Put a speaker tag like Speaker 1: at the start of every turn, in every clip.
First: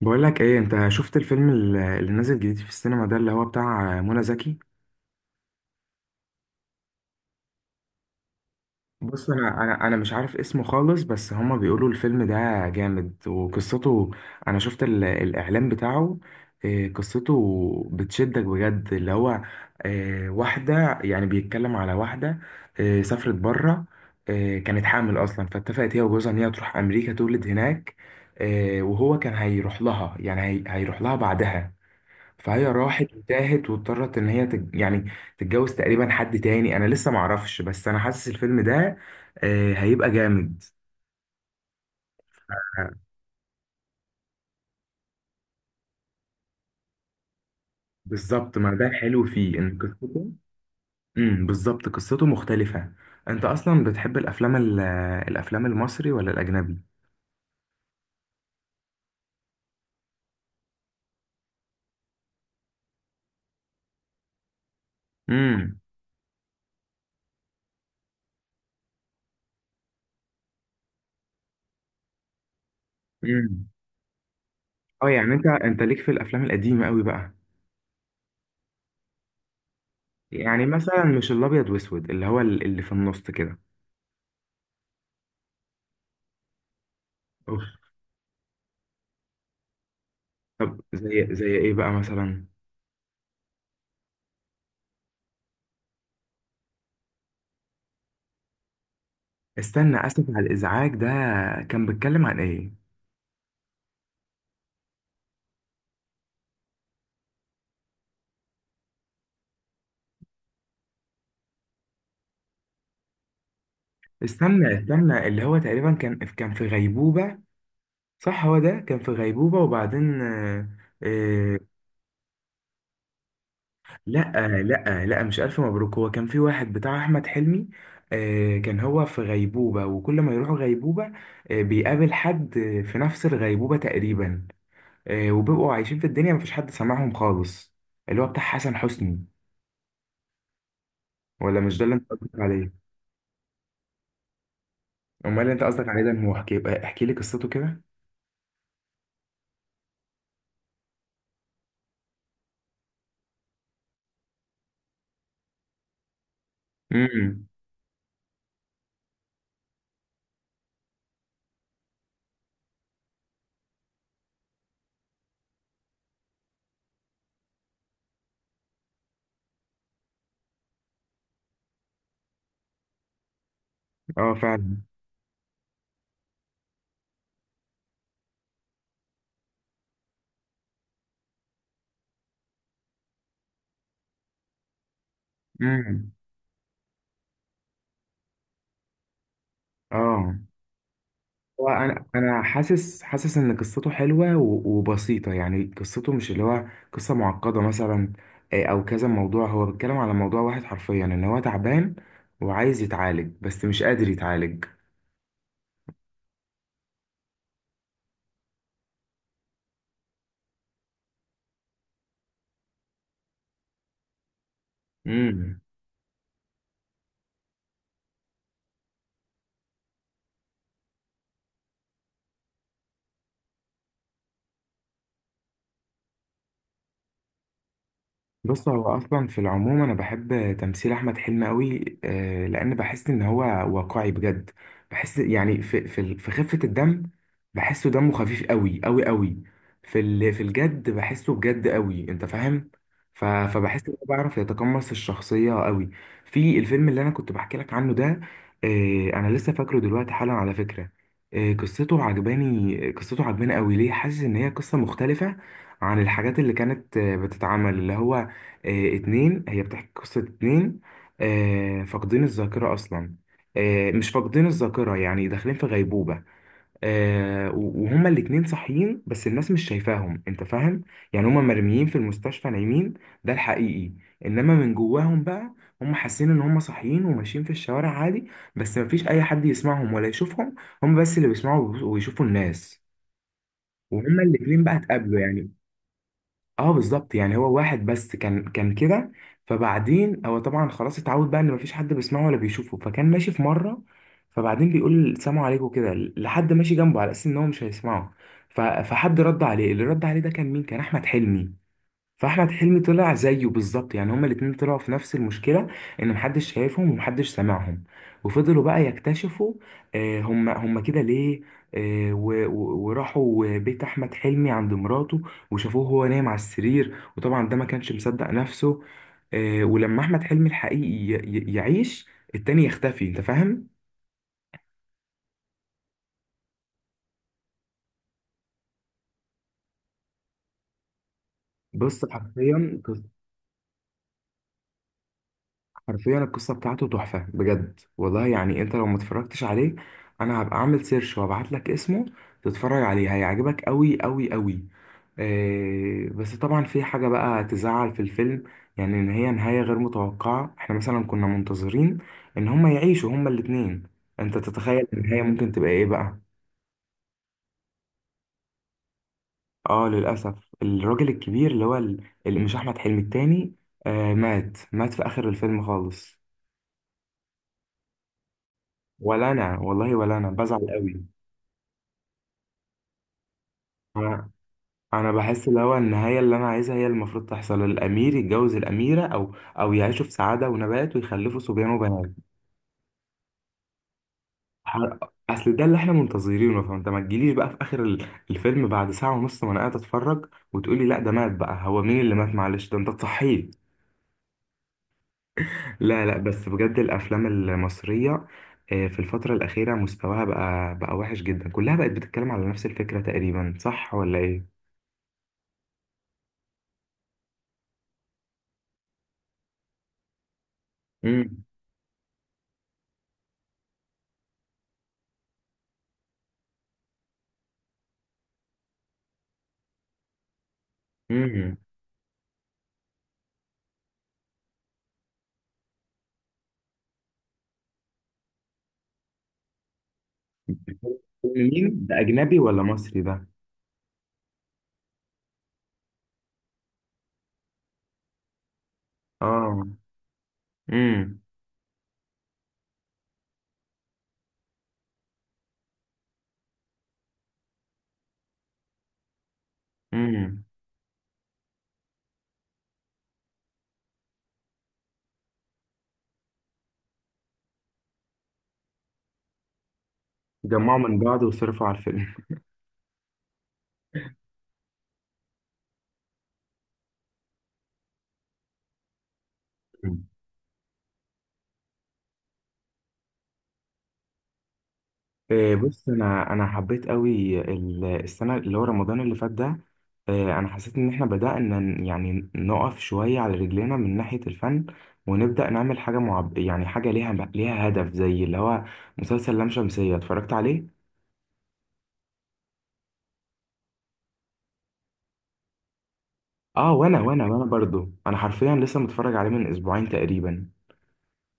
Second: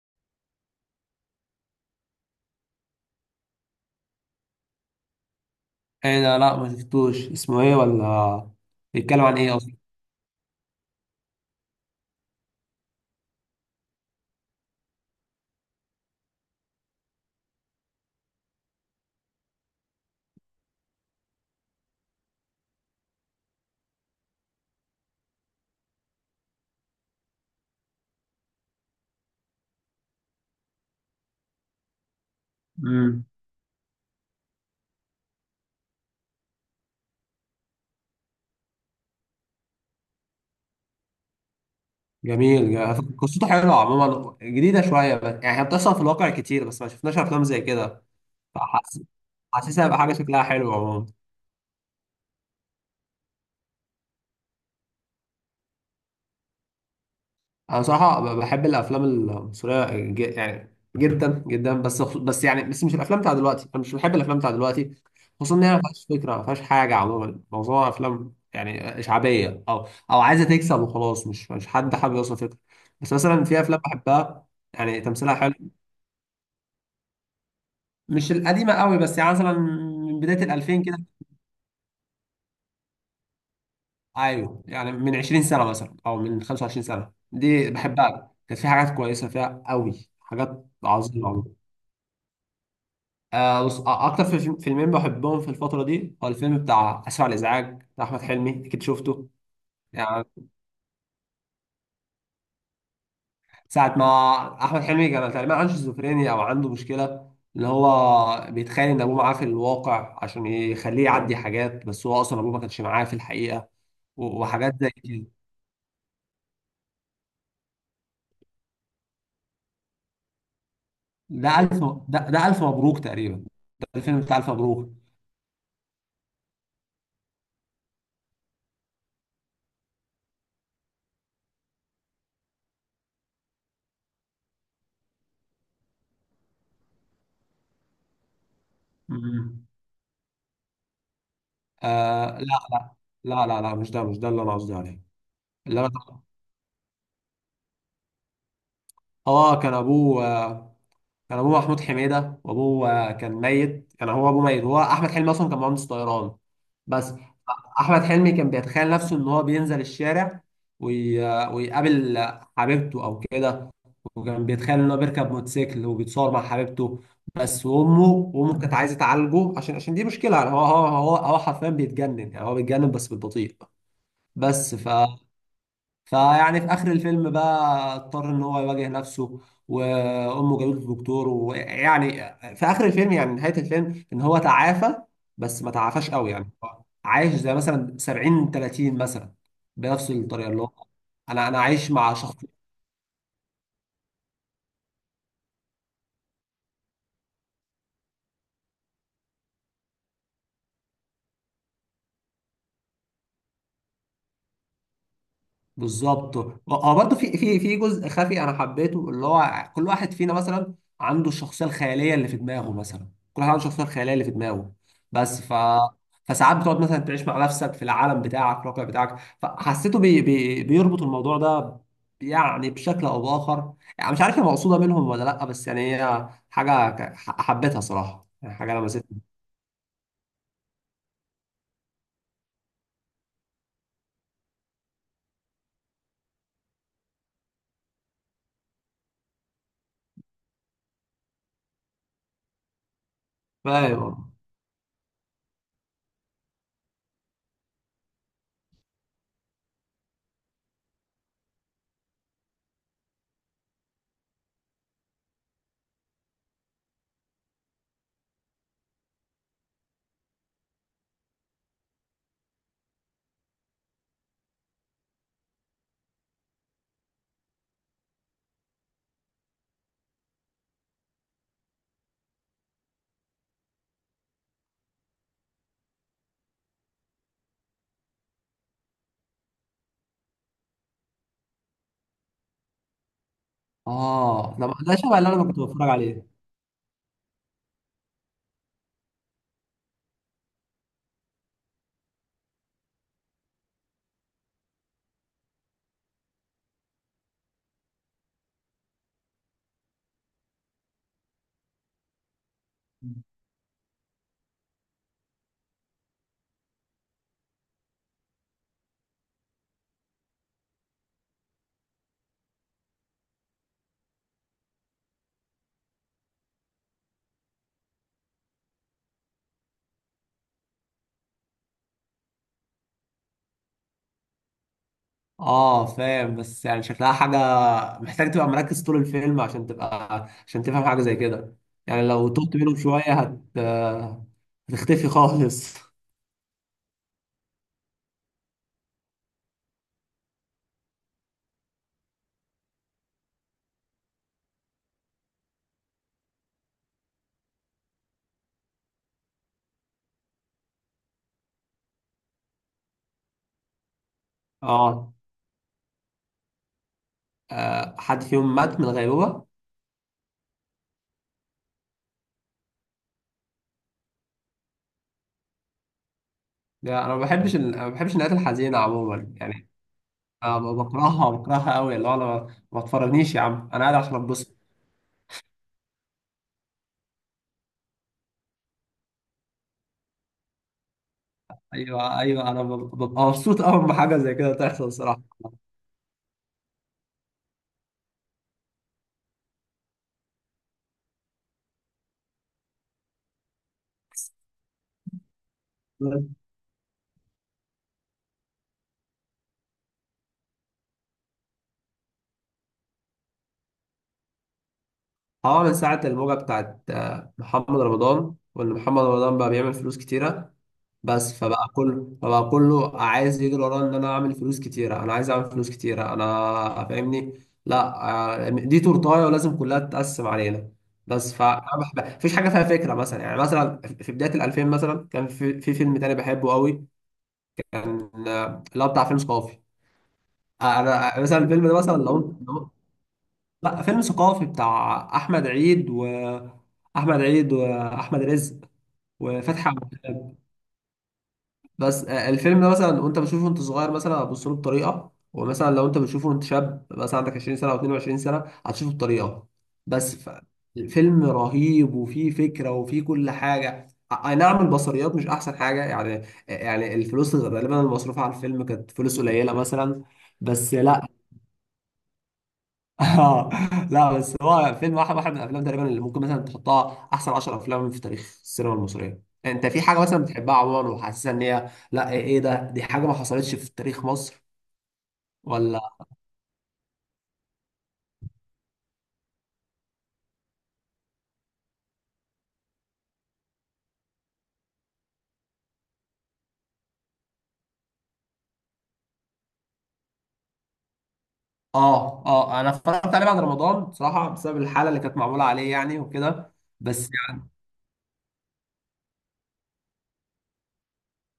Speaker 1: بقول لك ايه، انت شفت الفيلم اللي نازل جديد في السينما ده اللي هو بتاع منى زكي؟
Speaker 2: ايه ده؟ لا، ما شفتوش، اسمه ايه؟ ولا بيتكلم
Speaker 1: بص،
Speaker 2: عن ايه
Speaker 1: انا
Speaker 2: اصلا؟
Speaker 1: انا انا مش عارف اسمه خالص، بس هما بيقولوا الفيلم ده جامد وقصته. انا شفت الاعلان بتاعه. إيه، قصته بتشدك بجد، اللي هو. إيه، واحدة، يعني بيتكلم على واحدة. إيه، سافرت بره. إيه، كانت حامل اصلا، فاتفقت هي وجوزها ان هي تروح امريكا تولد هناك. إيه، وهو كان هيروح لها، يعني هيروح لها بعدها. فهي راحت
Speaker 2: امم
Speaker 1: وتاهت واضطرت ان هي يعني تتجوز تقريبا حد تاني، انا لسه معرفش، بس انا حاسس الفيلم ده، آه، هيبقى جامد.
Speaker 2: جميل جميل. قصته حلوه عموما، جديده شويه، بس يعني هي بتحصل في الواقع كتير، بس ما شفناش افلام زي كده.
Speaker 1: بالظبط، ما ده
Speaker 2: فحاسس
Speaker 1: الحلو فيه ان
Speaker 2: حاسسها هيبقى حاجه
Speaker 1: قصته.
Speaker 2: شكلها حلو عموما.
Speaker 1: بالظبط، قصته مختلفة. انت اصلا بتحب الافلام الافلام المصري ولا الاجنبي؟
Speaker 2: انا صراحه بحب الافلام المصريه، يعني جدا جدا، بس مش الافلام بتاع دلوقتي، انا مش بحب الافلام بتاع دلوقتي، خصوصا ان هي
Speaker 1: امم.
Speaker 2: ما فيهاش فكره، ما فيهاش حاجه عموما، معظمها افلام يعني شعبيه، او عايزه تكسب وخلاص، مش حد حابب يوصل فكره. بس مثلا في
Speaker 1: امم.
Speaker 2: افلام بحبها، يعني
Speaker 1: اه، يعني
Speaker 2: تمثيلها
Speaker 1: انت
Speaker 2: حلو.
Speaker 1: انت ليك في الافلام القديمة قوي بقى.
Speaker 2: مش القديمه قوي، بس يعني مثلا من بدايه ال
Speaker 1: يعني
Speaker 2: 2000 كده.
Speaker 1: مثلا مش الابيض واسود، اللي هو اللي في النص كده؟
Speaker 2: ايوه، يعني من 20 سنه مثلا، او من 25 سنه،
Speaker 1: اوف.
Speaker 2: دي بحبها، كانت في حاجات كويسه فيها قوي، حاجات
Speaker 1: طب، زي
Speaker 2: عظيمه.
Speaker 1: ايه بقى مثلا؟
Speaker 2: آه بص، اكتر فيلمين بحبهم في الفتره دي، هو الفيلم بتاع اسف على الازعاج بتاع احمد حلمي، اكيد شفته.
Speaker 1: استنى، اسف
Speaker 2: يعني
Speaker 1: على الازعاج ده كان بيتكلم عن ايه؟
Speaker 2: ساعه ما احمد حلمي كان تقريبا عنده شيزوفرينيا، او عنده مشكله، اللي هو بيتخيل ان ابوه معاه في الواقع عشان يخليه يعدي حاجات، بس هو اصلا ابوه ما كانش معاه في الحقيقه،
Speaker 1: استنى،
Speaker 2: وحاجات زي
Speaker 1: استنى،
Speaker 2: كده.
Speaker 1: اللي هو تقريبا كان في غيبوبة. صح، هو ده كان في غيبوبة وبعدين، آه.
Speaker 2: ده
Speaker 1: آه.
Speaker 2: الف، ده الف مبروك تقريبا، ده الفيلم بتاع الف
Speaker 1: لا،
Speaker 2: مبروك.
Speaker 1: لا، لا، مش الف مبروك، هو كان في واحد بتاع احمد حلمي. آه، كان هو في غيبوبة، وكل ما يروحوا غيبوبة، آه، بيقابل حد، في نفس الغيبوبة تقريبا. آه، وبيبقوا عايشين في الدنيا، مفيش حد سامعهم خالص. اللي هو بتاع حسن حسني.
Speaker 2: مم.
Speaker 1: ولا مش ده اللي انت
Speaker 2: آه،
Speaker 1: قصدك
Speaker 2: لا
Speaker 1: عليه؟
Speaker 2: لا لا لا لا، مش ده اللي انا قصدي عليه.
Speaker 1: امال، اللي انت
Speaker 2: اللي
Speaker 1: قصدك
Speaker 2: انا
Speaker 1: عليه ده هو، احكي احكي لي قصته كده.
Speaker 2: هو كان ابوه، كان ابوه محمود حميده، وابوه كان ميت، كان هو ابوه ميت، هو احمد حلمي اصلا كان مهندس طيران، بس.
Speaker 1: امم.
Speaker 2: احمد حلمي كان بيتخيل نفسه ان هو بينزل الشارع، وي... ويقابل حبيبته او كده، وكان بيتخيل ان هو بيركب موتوسيكل وبيتصور مع حبيبته، بس. وامه، وامه كانت عايزه تعالجه، عشان دي مشكله، يعني هو حرفيا بيتجنن، يعني هو بيتجنن بس بالبطيء.
Speaker 1: اه،
Speaker 2: بس
Speaker 1: فعلا.
Speaker 2: ف فيعني في اخر الفيلم بقى، اضطر ان هو يواجه نفسه، وامه جابته دكتور، ويعني في اخر الفيلم، يعني نهاية الفيلم، ان هو تعافى، بس ما تعافاش
Speaker 1: امم.
Speaker 2: قوي، يعني هو عايش زي مثلا 70 30 مثلا، بنفس
Speaker 1: اه.
Speaker 2: الطريقة اللي هو انا
Speaker 1: هو
Speaker 2: عايش
Speaker 1: انا
Speaker 2: مع شخص.
Speaker 1: انا حاسس حاسس ان قصته حلوه وبسيطه، يعني قصته مش اللي هو قصه معقده مثلا. آه، او كذا موضوع، هو بيتكلم على موضوع واحد حرفيا، ان هو تعبان وعايز يتعالج، بس مش قادر يتعالج.
Speaker 2: بالظبط. اه، برضه في جزء خفي انا حبيته، اللي هو كل واحد فينا مثلا عنده الشخصيه الخياليه اللي في دماغه مثلا، كل واحد عنده الشخصيه الخياليه اللي في دماغه، بس
Speaker 1: امم.
Speaker 2: فساعات بتقعد مثلا تعيش مع نفسك في العالم بتاعك، الواقع بتاعك، فحسيته بيربط الموضوع ده، يعني بشكل او باخر، يعني مش عارف هي مقصوده منهم ولا لا، بس يعني هي حاجه حبيتها صراحه، يعني
Speaker 1: بص،
Speaker 2: حاجه
Speaker 1: هو
Speaker 2: لمستني.
Speaker 1: اصلا في العموم انا بحب تمثيل احمد حلمي قوي، لان بحس ان هو واقعي بجد. بحس يعني في خفة الدم. بحسه دمه خفيف قوي قوي قوي. في الجد بحسه بجد قوي، انت فاهم؟ فبحس ان هو
Speaker 2: فاهم.
Speaker 1: بيعرف يتقمص الشخصية قوي. في الفيلم اللي انا كنت بحكي لك عنه ده، آه، انا لسه فاكره دلوقتي حالا، على فكرة. آه، قصته عجباني، قصته عجباني قوي، ليه حاسس ان هي قصة مختلفة عن الحاجات اللي كانت بتتعمل، اللي هو. آه، اتنين هي بتحكي قصة اتنين، آه، فاقدين الذاكرة أصلا، آه، مش فاقدين الذاكرة، يعني داخلين في غيبوبة. آه، وهما الاتنين صاحيين، بس الناس مش شايفاهم، انت فاهم؟ يعني هما مرميين في المستشفى نايمين، ده الحقيقي. انما من جواهم بقى، هما حاسين ان هما صاحيين وماشيين في الشوارع عادي. بس مفيش اي حد يسمعهم ولا يشوفهم. هما بس اللي بيسمعوا ويشوفوا الناس. وهما
Speaker 2: اه،
Speaker 1: الاتنين
Speaker 2: ده
Speaker 1: بقى
Speaker 2: ده شبه
Speaker 1: اتقابلوا
Speaker 2: اللي انا
Speaker 1: يعني.
Speaker 2: كنت بتفرج عليه.
Speaker 1: اه، بالظبط، يعني هو واحد بس كان كده. فبعدين هو طبعا خلاص اتعود بقى ان مفيش حد بيسمعه ولا بيشوفه، فكان ماشي في مره. فبعدين بيقول سلام عليكم كده لحد ماشي جنبه، على اساس ان هو مش هيسمعه. فحد رد عليه، اللي رد عليه ده كان مين؟ كان احمد حلمي. فاحمد حلمي طلع زيه بالظبط، يعني هما الاتنين طلعوا في نفس المشكله، ان محدش شايفهم ومحدش سامعهم. وفضلوا بقى يكتشفوا، آه، هما كده ليه. آه، وراحوا بيت احمد حلمي عند مراته، وشافوه هو نايم على السرير، وطبعا ده ما كانش مصدق نفسه. آه، ولما احمد حلمي الحقيقي يعيش، التاني يختفي، انت فاهم؟
Speaker 2: اه فاهم، بس يعني شكلها حاجة محتاج تبقى مركز طول الفيلم عشان تبقى، عشان تفهم حاجة زي كده،
Speaker 1: بص،
Speaker 2: يعني لو تهت منهم
Speaker 1: حرفيا،
Speaker 2: شوية هتختفي خالص
Speaker 1: حرفيا القصة بتاعته تحفة بجد والله، يعني انت لو ما اتفرجتش عليه، انا هبقى اعمل سيرش وابعت لك اسمه، تتفرج عليه، هيعجبك قوي قوي قوي. آه، بس طبعا في حاجة بقى تزعل في الفيلم، يعني ان هي نهاية غير متوقعة، احنا مثلا كنا منتظرين ان هما يعيشوا هما الاتنين. انت تتخيل
Speaker 2: اه.
Speaker 1: النهاية ممكن تبقى ايه بقى؟
Speaker 2: آه، حد فيهم مات من الغيبوبة.
Speaker 1: اه، للأسف. الراجل الكبير، اللي هو اللي مش احمد حلمي التاني، آه، مات مات في اخر الفيلم خالص.
Speaker 2: لا، انا ما بحبش أنا ما بحبش النهايات الحزينة
Speaker 1: ولا
Speaker 2: عموما،
Speaker 1: انا
Speaker 2: يعني
Speaker 1: والله، ولا انا
Speaker 2: أنا
Speaker 1: بزعل قوي.
Speaker 2: بكرهها قوي، اللي هو انا ما تفرجنيش يا عم، انا قاعد عشان
Speaker 1: انا.
Speaker 2: اتبسط.
Speaker 1: أنا بحس، اللي هو النهايه اللي انا عايزها هي اللي المفروض تحصل، الامير يتجوز الاميره، او يعيشوا في سعاده ونبات ويخلفوا صبيان وبنات.
Speaker 2: ايوه، ايوه، انا ببقى مبسوط قوي لما حاجة زي كده
Speaker 1: ح-
Speaker 2: تحصل، صراحة.
Speaker 1: اصل ده اللي احنا منتظرينه، فانت ما تجيليش بقى في اخر الفيلم بعد ساعه ونص ما انا قاعد اتفرج، وتقولي لا، ده مات بقى، هو مين اللي مات، معلش، ده انت تصحيه. لا، لا، بس بجد الافلام المصريه، آه، في الفتره الاخيره مستواها بقى وحش جدا، كلها بقت بتتكلم على نفس الفكره تقريبا، صح ولا ايه؟
Speaker 2: اه، من ساعة الموجة بتاعت محمد رمضان، وان محمد رمضان بقى بيعمل فلوس كتيرة، بس
Speaker 1: امم.
Speaker 2: فبقى كله عايز يجري وراه، ان انا اعمل فلوس كتيرة، انا عايز اعمل فلوس كتيرة، انا فاهمني. لا، آه، دي تورتاية ولازم كلها تتقسم علينا، بس
Speaker 1: امم.
Speaker 2: مفيش حاجة فيها فكرة مثلا. يعني مثلا في بداية الألفين مثلا، كان في فيلم تاني بحبه قوي، كان اللي هو بتاع فيلم ثقافي. انا مثلا الفيلم ده
Speaker 1: مين
Speaker 2: مثلا
Speaker 1: ده، اجنبي ولا
Speaker 2: لو،
Speaker 1: مصري ده؟
Speaker 2: لا فيلم ثقافي بتاع احمد عيد، واحمد رزق
Speaker 1: اه.
Speaker 2: وفتحي عبد الوهاب.
Speaker 1: امم.
Speaker 2: بس آه، الفيلم ده مثلا وانت بتشوفه وانت صغير مثلا هتبص له بطريقه، ومثلا لو انت بتشوفه وانت شاب مثلا عندك 20 سنه او 22 سنه هتشوفه بطريقه، بس ف-
Speaker 1: امم.
Speaker 2: الفيلم رهيب وفيه فكره وفيه كل حاجه. آه، اي نعم، البصريات مش احسن حاجه، يعني يعني الفلوس غالبا المصروفه على الفيلم كانت فلوس قليله مثلا، بس
Speaker 1: جمعوا من
Speaker 2: لا
Speaker 1: بعض وصرفوا على الفيلم.
Speaker 2: اه لا، بس هو فيلم واحد من الافلام تقريبا اللي ممكن مثلا تحطها احسن 10 افلام في تاريخ السينما المصريه، انت في حاجه
Speaker 1: مم.
Speaker 2: مثلا بتحبها عموما وحاسسها ان هي، لا ايه، إيه ده، دي حاجه ما حصلتش في تاريخ مصر.
Speaker 1: آه،
Speaker 2: ولا.
Speaker 1: بص، انا حبيت قوي السنه اللي هو رمضان اللي فات ده، آه، انا حسيت ان احنا بدانا يعني نقف شويه على رجلينا من ناحيه الفن، ونبدا نعمل حاجه يعني حاجه ليها هدف، زي اللي هو مسلسل لام شمسيه، اتفرجت عليه؟
Speaker 2: اه، اه، انا اتفرجت عليه بعد رمضان بصراحه، بسبب الحاله اللي كانت معموله عليه، يعني وكده.
Speaker 1: اه، وانا
Speaker 2: بس
Speaker 1: وانا وانا
Speaker 2: يعني
Speaker 1: برضو انا حرفيا لسه متفرج عليه من اسبوعين تقريبا.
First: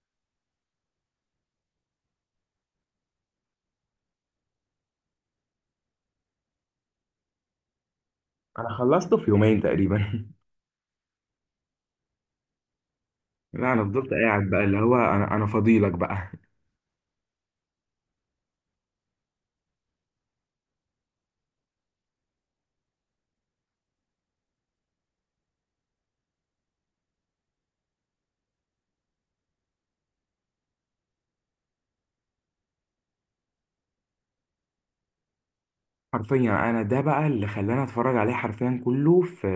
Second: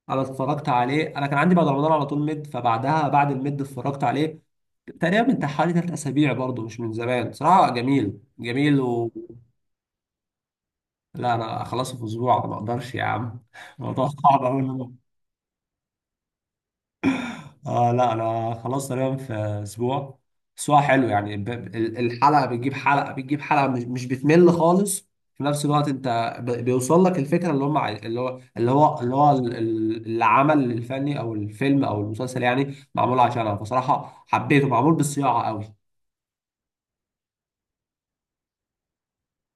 Speaker 2: انا اتفرجت عليه، انا كان عندي بعد رمضان على طول ميد، فبعدها بعد الميد اتفرجت عليه تقريبا من حوالي 3 اسابيع برضه، مش من زمان صراحه. جميل
Speaker 1: انا
Speaker 2: جميل.
Speaker 1: خلصته في يومين تقريبا.
Speaker 2: لا، انا اخلصه في اسبوع ما اقدرش يا عم
Speaker 1: لا، انا
Speaker 2: الموضوع
Speaker 1: فضلت
Speaker 2: صعب
Speaker 1: قاعد
Speaker 2: قوي.
Speaker 1: بقى اللي هو، انا فضيلك بقى.
Speaker 2: اه لا، انا خلاص تقريبا في اسبوع. اسبوع حلو يعني، الحلقه بتجيب حلقه بتجيب حلقه، مش بتمل خالص، في نفس الوقت انت بيوصل لك الفكره، اللي هم عاي- اللي هو اللي هو اللي هو ال- ال- العمل الفني او الفيلم او المسلسل يعني معمول عشانها بصراحه، حبيته، معمول بالصياعه قوي.
Speaker 1: حرفيا يعني انا ده بقى اللي خلاني اتفرج عليه، حرفيا كله في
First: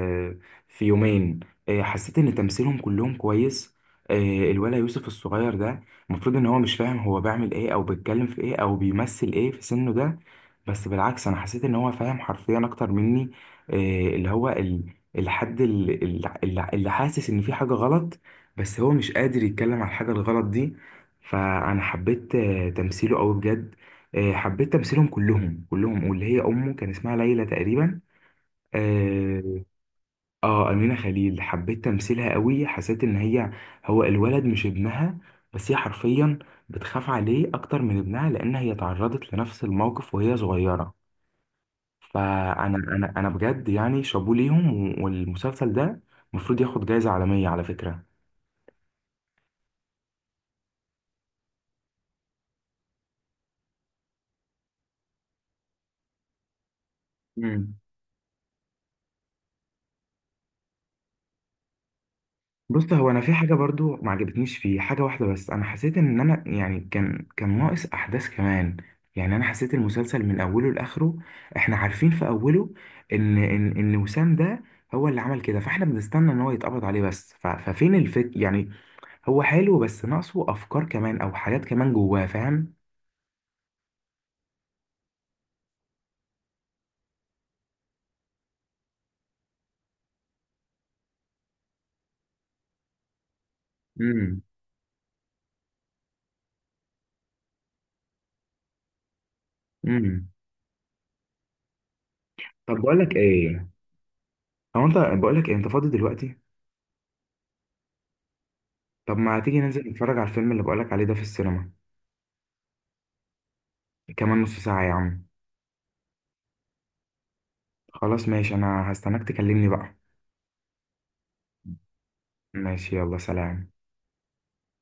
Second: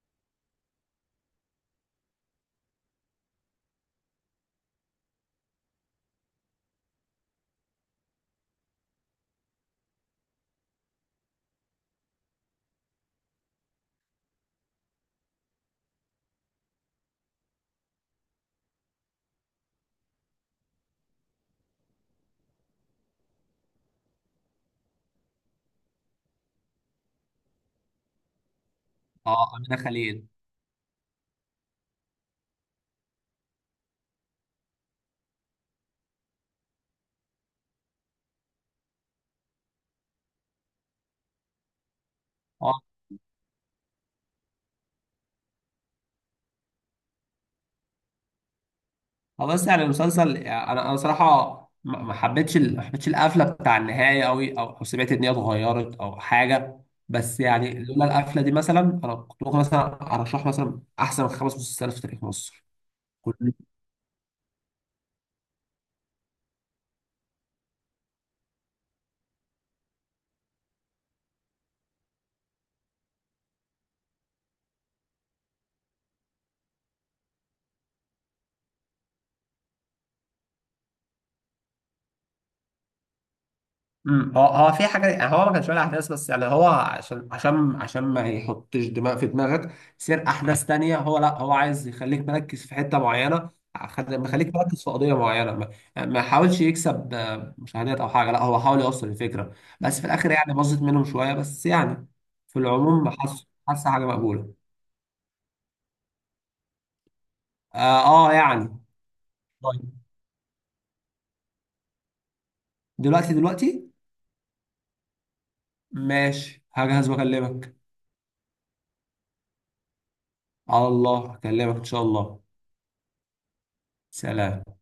Speaker 1: في يومين. إيه، حسيت ان تمثيلهم كلهم كويس. إيه، الولا يوسف الصغير ده، المفروض ان هو مش فاهم هو بيعمل ايه او بيتكلم في ايه او بيمثل ايه في سنه ده. بس بالعكس، انا حسيت ان هو فاهم حرفيا اكتر مني. إيه، اللي هو الحد اللي حاسس ان في حاجة غلط، بس هو مش قادر يتكلم على الحاجة الغلط دي. فانا حبيت تمثيله قوي بجد. آه، حبيت تمثيلهم كلهم، واللي هي امه كان اسمها ليلى تقريبا.
Speaker 2: اه،
Speaker 1: اه.
Speaker 2: امينه خليل.
Speaker 1: آه، امينه خليل، حبيت تمثيلها قوي، حسيت ان هي، هو الولد مش ابنها، بس هي حرفيا بتخاف عليه اكتر من ابنها، لان هي تعرضت لنفس الموقف وهي صغيره. فانا
Speaker 2: آه،
Speaker 1: انا بجد، يعني شابوه ليهم. والمسلسل ده المفروض ياخد جائزه عالميه، على فكره.
Speaker 2: اه بس يعني المسلسل، يعني انا صراحه ما حبيتش ما حبيتش القفله بتاع النهايه قوي، او سمعت ان هي اتغيرت او حاجه، بس
Speaker 1: مم.
Speaker 2: يعني لولا القفله دي مثلا، انا كنت ممكن مثلا ارشح مثلا احسن 5 مسلسلات في تاريخ مصر.
Speaker 1: بص، هو انا في حاجه برضو ما عجبتنيش فيه، حاجه واحده بس، انا حسيت ان انا يعني كان ناقص احداث كمان. يعني انا حسيت المسلسل من اوله لاخره، احنا عارفين في اوله ان وسام ده هو اللي عمل كده، فاحنا بنستنى ان هو يتقبض عليه، بس ففين الفك يعني. هو حلو، بس ناقصه افكار كمان او حاجات كمان جواه، فاهم؟
Speaker 2: هو في حاجه، هو ما كانش ولا احداث، بس يعني هو عشان عشان ما يحطش دماغ في دماغك سير احداث تانية، هو لا، هو عايز يخليك مركز في حته معينه،
Speaker 1: امم.
Speaker 2: مخليك مركز في قضيه معينه، ما حاولش يكسب مشاهدات او حاجه، لا هو حاول يوصل الفكره، بس في
Speaker 1: امم.
Speaker 2: الاخر يعني باظت منهم شويه، بس يعني في
Speaker 1: طب، بقول
Speaker 2: العموم
Speaker 1: لك
Speaker 2: حاسس
Speaker 1: ايه،
Speaker 2: حاسس حاجه مقبوله.
Speaker 1: هو انت، بقول لك إيه؟ انت فاضي دلوقتي؟
Speaker 2: اه, يعني.
Speaker 1: طب، ما تيجي ننزل
Speaker 2: طيب.
Speaker 1: نتفرج على الفيلم اللي بقول لك عليه ده في السينما؟
Speaker 2: دلوقتي؟ دلوقتي؟
Speaker 1: كمان نص ساعه يا عم.
Speaker 2: ماشي، هجهز واكلمك.
Speaker 1: خلاص، ماشي، انا هستناك تكلمني بقى.
Speaker 2: على الله اكلمك ان شاء الله.
Speaker 1: ماشي، يلا، سلام.
Speaker 2: سلام.